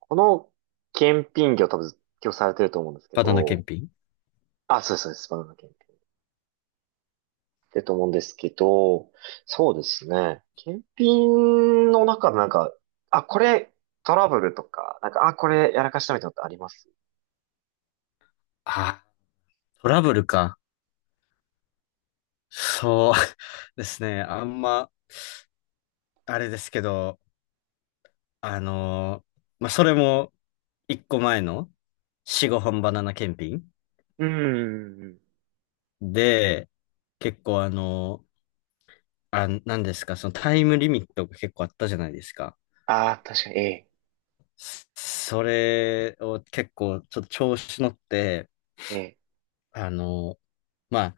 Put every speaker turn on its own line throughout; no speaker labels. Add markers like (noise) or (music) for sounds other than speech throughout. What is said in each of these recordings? この検品業多分今日されてると思うんですけ
バナナ
ど、
検品。
あ、そうです、そうです、バナナ検品。ってと思うんですけど、そうですね。検品の中でなんか、あ、これトラブルとか、なんか、あ、これやらかしたみたいなのってあります？
ああ、トラブルか。そう (laughs) ですね。あんま、あれですけど、あのーまあ、それも、一個前の、四五本バナナ検品
うーん。
で、結構なんですか、そのタイムリミットが結構あったじゃないですか。
あー、確かに、え
それを結構、ちょっと調子乗って、
え、ええ。
あのーまあ、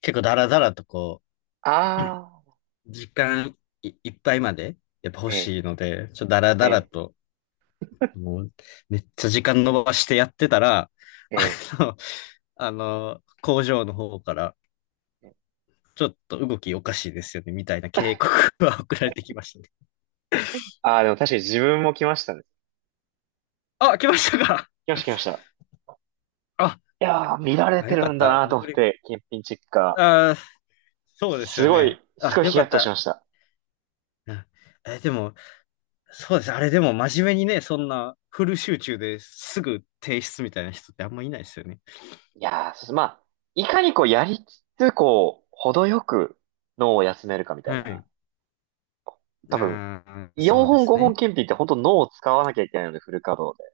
結構ダラダラとこ
あ
う、時間いっぱいまで、やっぱ
ー、
欲
ええ、
しいので、ちょっとダラ
え
ダラ
え、
と、もう、めっちゃ時間伸ばしてやってたら、あの、工場の方から、
ええ。
ちょっと動きおかしいですよね、みたいな警告が送られてきましたね。
(laughs) ああ、でも確かに自分も来ましたね。
あ、来ましたか？
来ました、来ました。
あ、
いやー、見られ
あ、
て
よか
る
っ
んだ
た。
なと
遅
思っ
れ、
て、検品チェッカ
あー、
ー。
そうです
す
よ
ご
ね。
い、す
あ、
ごい
よ
ヒ
か
ヤッ
っ
とし
た。
ました。
あでも、そうです。あれでも真面目にね、そんなフル集中ですぐ提出みたいな人ってあんまいないですよね。
いやー、そうす。まあ、いかにこうやりつつ、こう、程よく脳を休めるかみたい
は
な。
い。
多分、
あー、そ
4
うで
本
す
5本
ね。
検品って本当脳を使わなきゃいけないので、フル稼働で。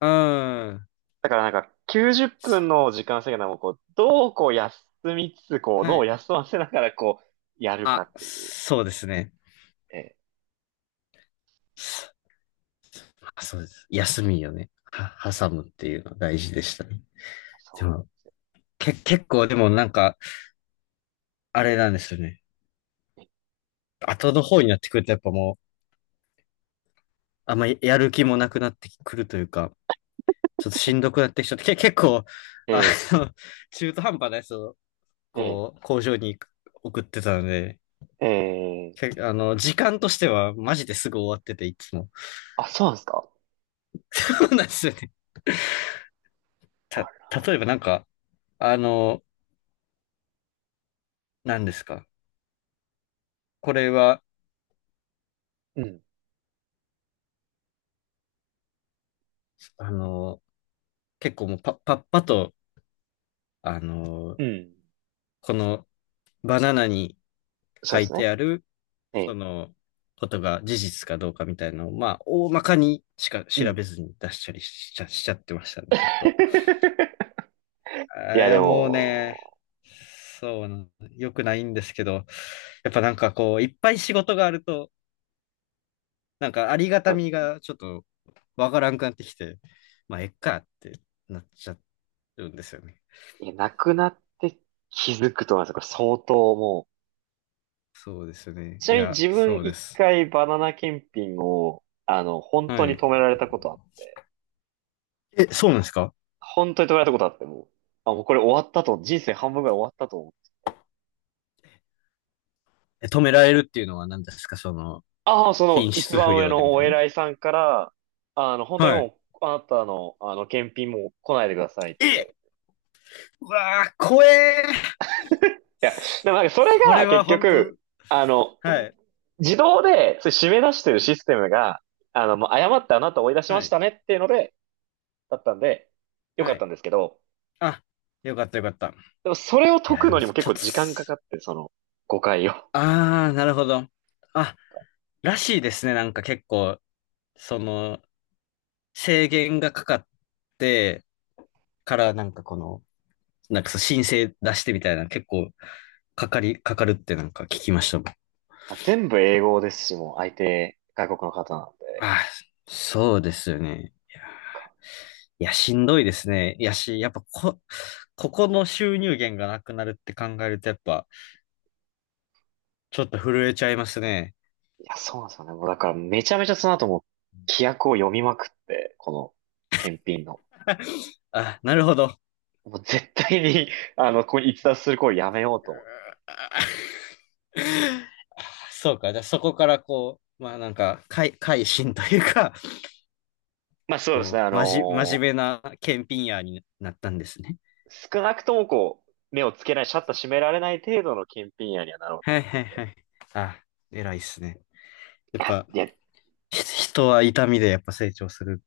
うん。
だからなんか、90分
そ
の時間制限でもこう、どうこう休みつつ、こう、
う。は
脳を
い。
休ませながらこう、やるか
あ、
っていう。
そうですね。
ええ、
あ、そうです。休みよね。
うん
挟むっていうのは大事でしたね。で
そうなんで
も、
すよ。
結構でもなんか、あれなんですよね。後の方になってくるとやっぱもう、あんまりやる気もなくなってくるというか、ちょっとしんどくなってきちゃって、結構、
え
あ
え、
の、(laughs) 中途半端なやつを、
え
こう、工場に送ってたので、
え、ええ、
け、あの、時間としてはマジですぐ終わってて、いつも。
あ、そうなんですか？
(laughs) そうなんですよね。た、
あ
例えばなんか、あの、何ですか。これは、
れうん、
あの、結構もうパッパッパと、あの
う
ー
ん。
このバナナに
そう
書
です
い
ね。
てある、
え
そ
え、
のことが事実かどうかみたいなのを、まあ、大まかにしか
う
調
ん。
べずに出したりしちゃってましたね、ちょっと。
(laughs) いや、
い
で
や、もうね、
も、
そうな、良くないんですけど、やっぱなんかこう、いっぱい仕事があると、なんかありがたみがちょっとわからんくなってきて、まあ、えっかってなっちゃうんですよね。
いや、なくなって気づくと思います。これ相当もう。
そうですよね。
ち
い
なみに
や、
自分
そうで
一
す。
回バナナ検品を、あの、本当
は
に
い。
止められたことあって、
え、そうなんですか？
本当に止められたことあって、もう、あ、もうこれ終わったと、人生半分ぐらい終わったと思って。
え、止められるっていうのは何ですか？その、
ああ、その
品
一
質不
番上
良でみ
の
た
お
いな。
偉いさんから、あの、本当に
はい。
もう、あなたの、あの、検品もう来ないでくださいって言わ
え、
れて。
うわー、怖えー。
いや、でもなんかそれ
それ
が
は
結
本
局、
当、
あの、う
は
ん
い、
自動で、それ締め出してるシステムが、あの、もう誤ってあなたを追い出しま
は
し
い、
たねっていうので、だったんで、よか
は
った
い。
んですけど、
あ、よかったよかった。い
でもそれを解
や、
く
で
の
も
にも
ち
結
ょ
構
っと、
時間かかって、その誤解を。
あー、なるほど。あ、らしいですね。なんか結構、その、制限がかかってからなんかこの、なんかそう申請出してみたいな結構かかるってなんか聞きましたもん。
まあ全部英語ですし、もう相手外国の方なんで。
あ、そうですよね。いや、
なんか
いやしんどいですね。いやし、やっぱこ、ここの収入源がなくなるって考えると、やっぱ、ちょっと震えちゃいますね。
いや、そうなんですよね。もうだからめちゃめちゃその後も規約を読みまくって、この検品の。
あ、なるほど。
もう絶対に (laughs) あの、ここに逸脱する行為やめようと思って。
あ、 (laughs) そうか。じゃあそこからこう、まあなんか、改心というか、
まあそうですね、
こう、真面目な検品屋になったんですね。
少なくともこう、目をつけない、シャッター閉められない程度の検品屋にはなろう
はい
と。
はいはい。あ、偉いっすね。や
い
っ
や、
ぱ、
いや
人は痛みでやっぱ成長するん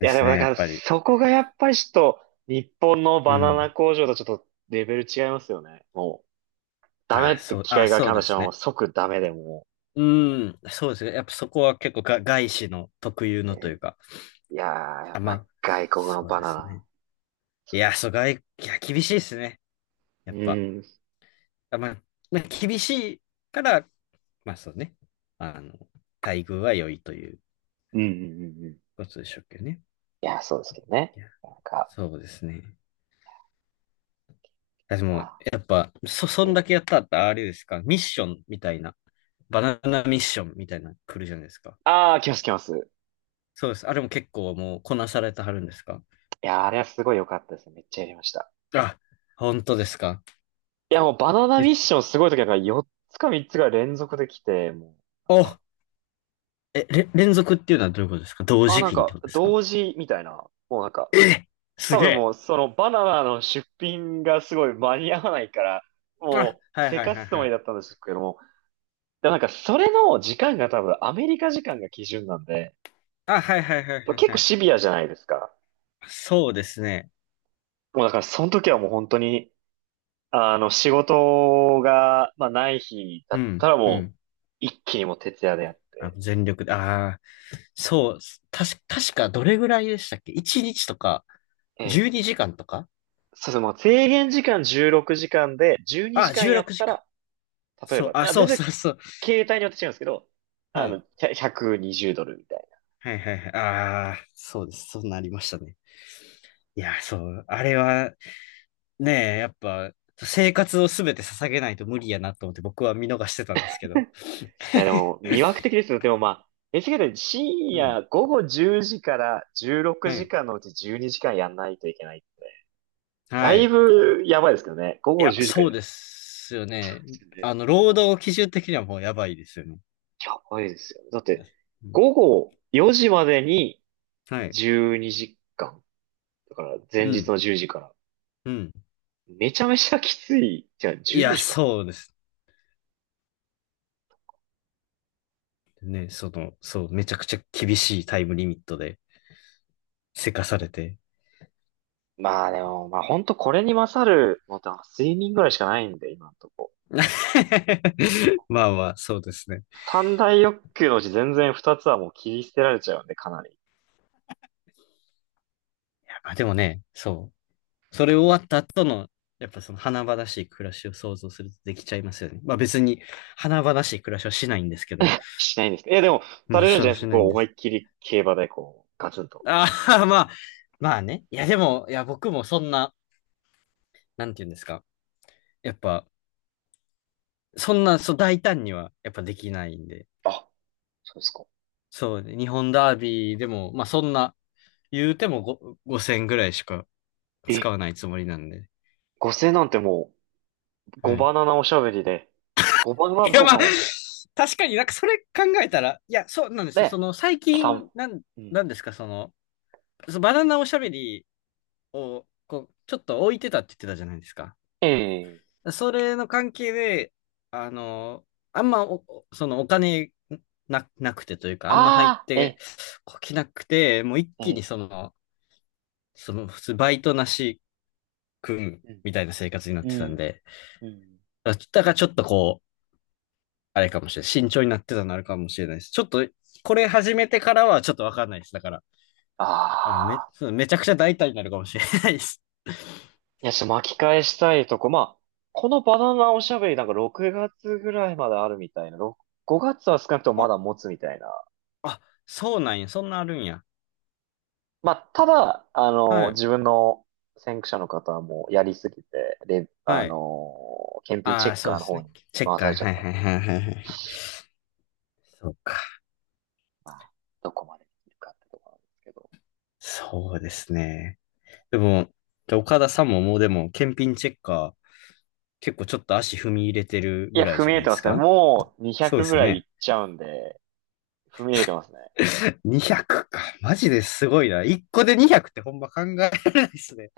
いや、で
す
も
ね、
だ
や
か
っ
ら、
ぱり。
そこがやっぱりちょっと、日本の
う
バナナ
ん。
工場とちょっとレベル違いますよね。もう、ダメ
あ、
って
そう、
機
あ、
械が
そうで
話した
す
らもう
ね。
即ダメでも
う
う、
ーん、そうですね。やっぱそこは結構が外資の特有
え
のとい
ー
うか。
いやー、や
あ、
っ
ま
ぱ
あ、
外国の
そう
バ
で
ナ
す
ナ、
ね。い
そうで
や、
す
そ
ね。
う、いや、厳しいですね。やっ
う
ぱ。
ん、
あ、まあ、厳しいから、まあそうね。あの、待遇は良いという
うん、うん、うんうん。い
ことでしょうけどね。
や、そうですけどね。
いや、
なんか、
そうですね。で
ま
も、
あ、
やっぱ、そ
え
ん
ー、
だけやったら、あれですか？ミッションみたいな、バナナミッションみたいなの来るじゃないですか。
あー、来ます来ます。
そうです。あれも結構もうこなされてはるんですか？
いやー、あれはすごい良かったですね。めっちゃやりました。
あ、本当ですか？
いや、もうバナナミ
め、
ッションすごい時はなんか4つか3つが連続できて、もう、なん
お、
か、
え、れ、連続っていうのはどういうことですか？同
あ、
時
なん
期にって
か、
ことですか？
同時みたいな、もうなんか、
す
多
げ
分
え。
もう、そのバナナの出品がすごい間に合わないから、
あ、
もう、
はい
せ
はい
か
はい
すつ
は
もり
い。
だったんですけども、でもなんか、それの時間が多分アメリカ時間が基準なんで、
あ、はいはいはいはい
結
は
構
い。
シビアじゃないですか。
そうですね。
もうだから、その時はもう本当に、あの、仕事が、まあ、ない日だ
う
っ
ん、
たら
う
もう、
ん。
一気にもう徹夜でやっ
あ、
て、
全力で、ああ、そう、確かどれぐらいでしたっけ？ 1 日とか、
ええ。
12時間とか
そうですね、もう制限時間16時間で、12時間
16
やっ
時
た
間。
ら、例え
そう、
ば、
あ、
あ、
そ
全
うそ
然、
うそう。
携帯によって違うんですけど、
は
あ
い。
の、100 120ドルみたいな。
はいはいはい。ああ、そうです。そうなりましたね。いや、そう、あれは、ねえ、やっぱ、生活をすべて捧げないと無理やなと思って僕は見逃してたんですけど。
や、で
(laughs)
も、魅惑的ですよ。でもまあ、え h k で深
う
夜
ん。
午後10時から16
は
時
い。
間のうち12時間やんないといけないって。だ
は
い
い。
ぶやばいですけどね。午
い
後
や、
10時か
そ
ら
う
やんない
で
と
すよ
いけないで
ね。
すよね？
労働基準的にはもうやばいですよね。
やばいですよね。だって、
うん、
午後4時までに
はい。
12時間。だから前
う
日
ん。
の10時から。
うん。
めちゃめちゃきつい。じゃあ
い
14
や、
時間。
そうですね。その、そう、めちゃくちゃ厳しいタイムリミットで、せかされて。
まあでも、まあ本当これに勝るのって睡眠ぐらいしかないんで、今のとこ。
(laughs) まあまあ、そうですね。
三大欲求のうち全然二つはもう切り捨てられちゃうんで、かなり。
まあでもね、そう。それ終わった後の、やっぱその華々しい暮らしを想像するとできちゃいますよね。まあ別に華々しい暮らしはしないんですけど、
しないんですか？いや、でも、
う
さ
ん、
れるん
そ
じゃ
う
ないで
し
すか？
ない
こ
ん
う、
で
思い
す。
っきり競馬でこう、ガツンと。
ああ、まあ、まあね。いや、でも、いや、僕もそんな、なんて言うんですか。やっぱ、そんな、そう、大胆には、やっぱできないんで。
あ、そうですか。
そうね、日本ダービーでも、まあ、そんな、言うても5000ぐらいしか
え、
使わないつもりなんで。
5000なんてもう、5
はい。
バナナおしゃべりで、5バナナ
いや、
交
ま
換
あ、
を、
確かになんかそれ考えたら、いや、そうなんですよ。そ
ね、
の、最
3、
近、
う
な
ん、
んですか、その、バナナおしゃべりを、こう、ちょっと置いてたって言ってたじゃないですか。
ええ
それの関係で、あの、あんまお、そのお金なくてというか、あんま入っ
ああ、え
て
え、
こきなくて、もう一
え
気にそ
え、
の、普通バイトなし君
うん、
みたいな生活になっ
う
てたん
ん、
で、
うん。
だからちょっとこう、あれかもしれない。慎重になってたのあるかもしれないです。ちょっと、これ始めてからはちょっとわかんないです。だから、
あ
あのめ、
あ。
そうめちゃくちゃ大胆になるかもしれないです。
いや、ちょっと巻き返したいとこ、まあ、このバナナおしゃべりなんか6月ぐらいまであるみたいな、5月は少なくとも
(laughs)
ま
あ、
だ持つみたいな。
あ、そうなんや。そんなあるんや。
まあ、ただ、あ
は
の、
い。
自分の先駆者の方はもうやりすぎて、で、あ
はい。
の、検品チ
あ
ェ
あ、
ッ
そう
カー
で
の
す
方
ね。
に
チェッ
回
カ
さ
ー。
れちゃ
は
っ
い
たんで、
はいはいはいはい。そうか。
まあ、どこまでできるかってところなんですけど。
そうですね。でも、岡田さんももうでも、検品チェッカー、結構ちょっと足踏み入れてる
い
ぐ
や、
らい
踏
じ
み
ゃ
入
な
れ
いで
てま
す
すね。
か？
もう
そうで
200ぐ
すよ
らいいっ
ね。
ちゃうんで、踏み入れてますね。
200か。マジですごいな。1個で200ってほんま考えられないですね。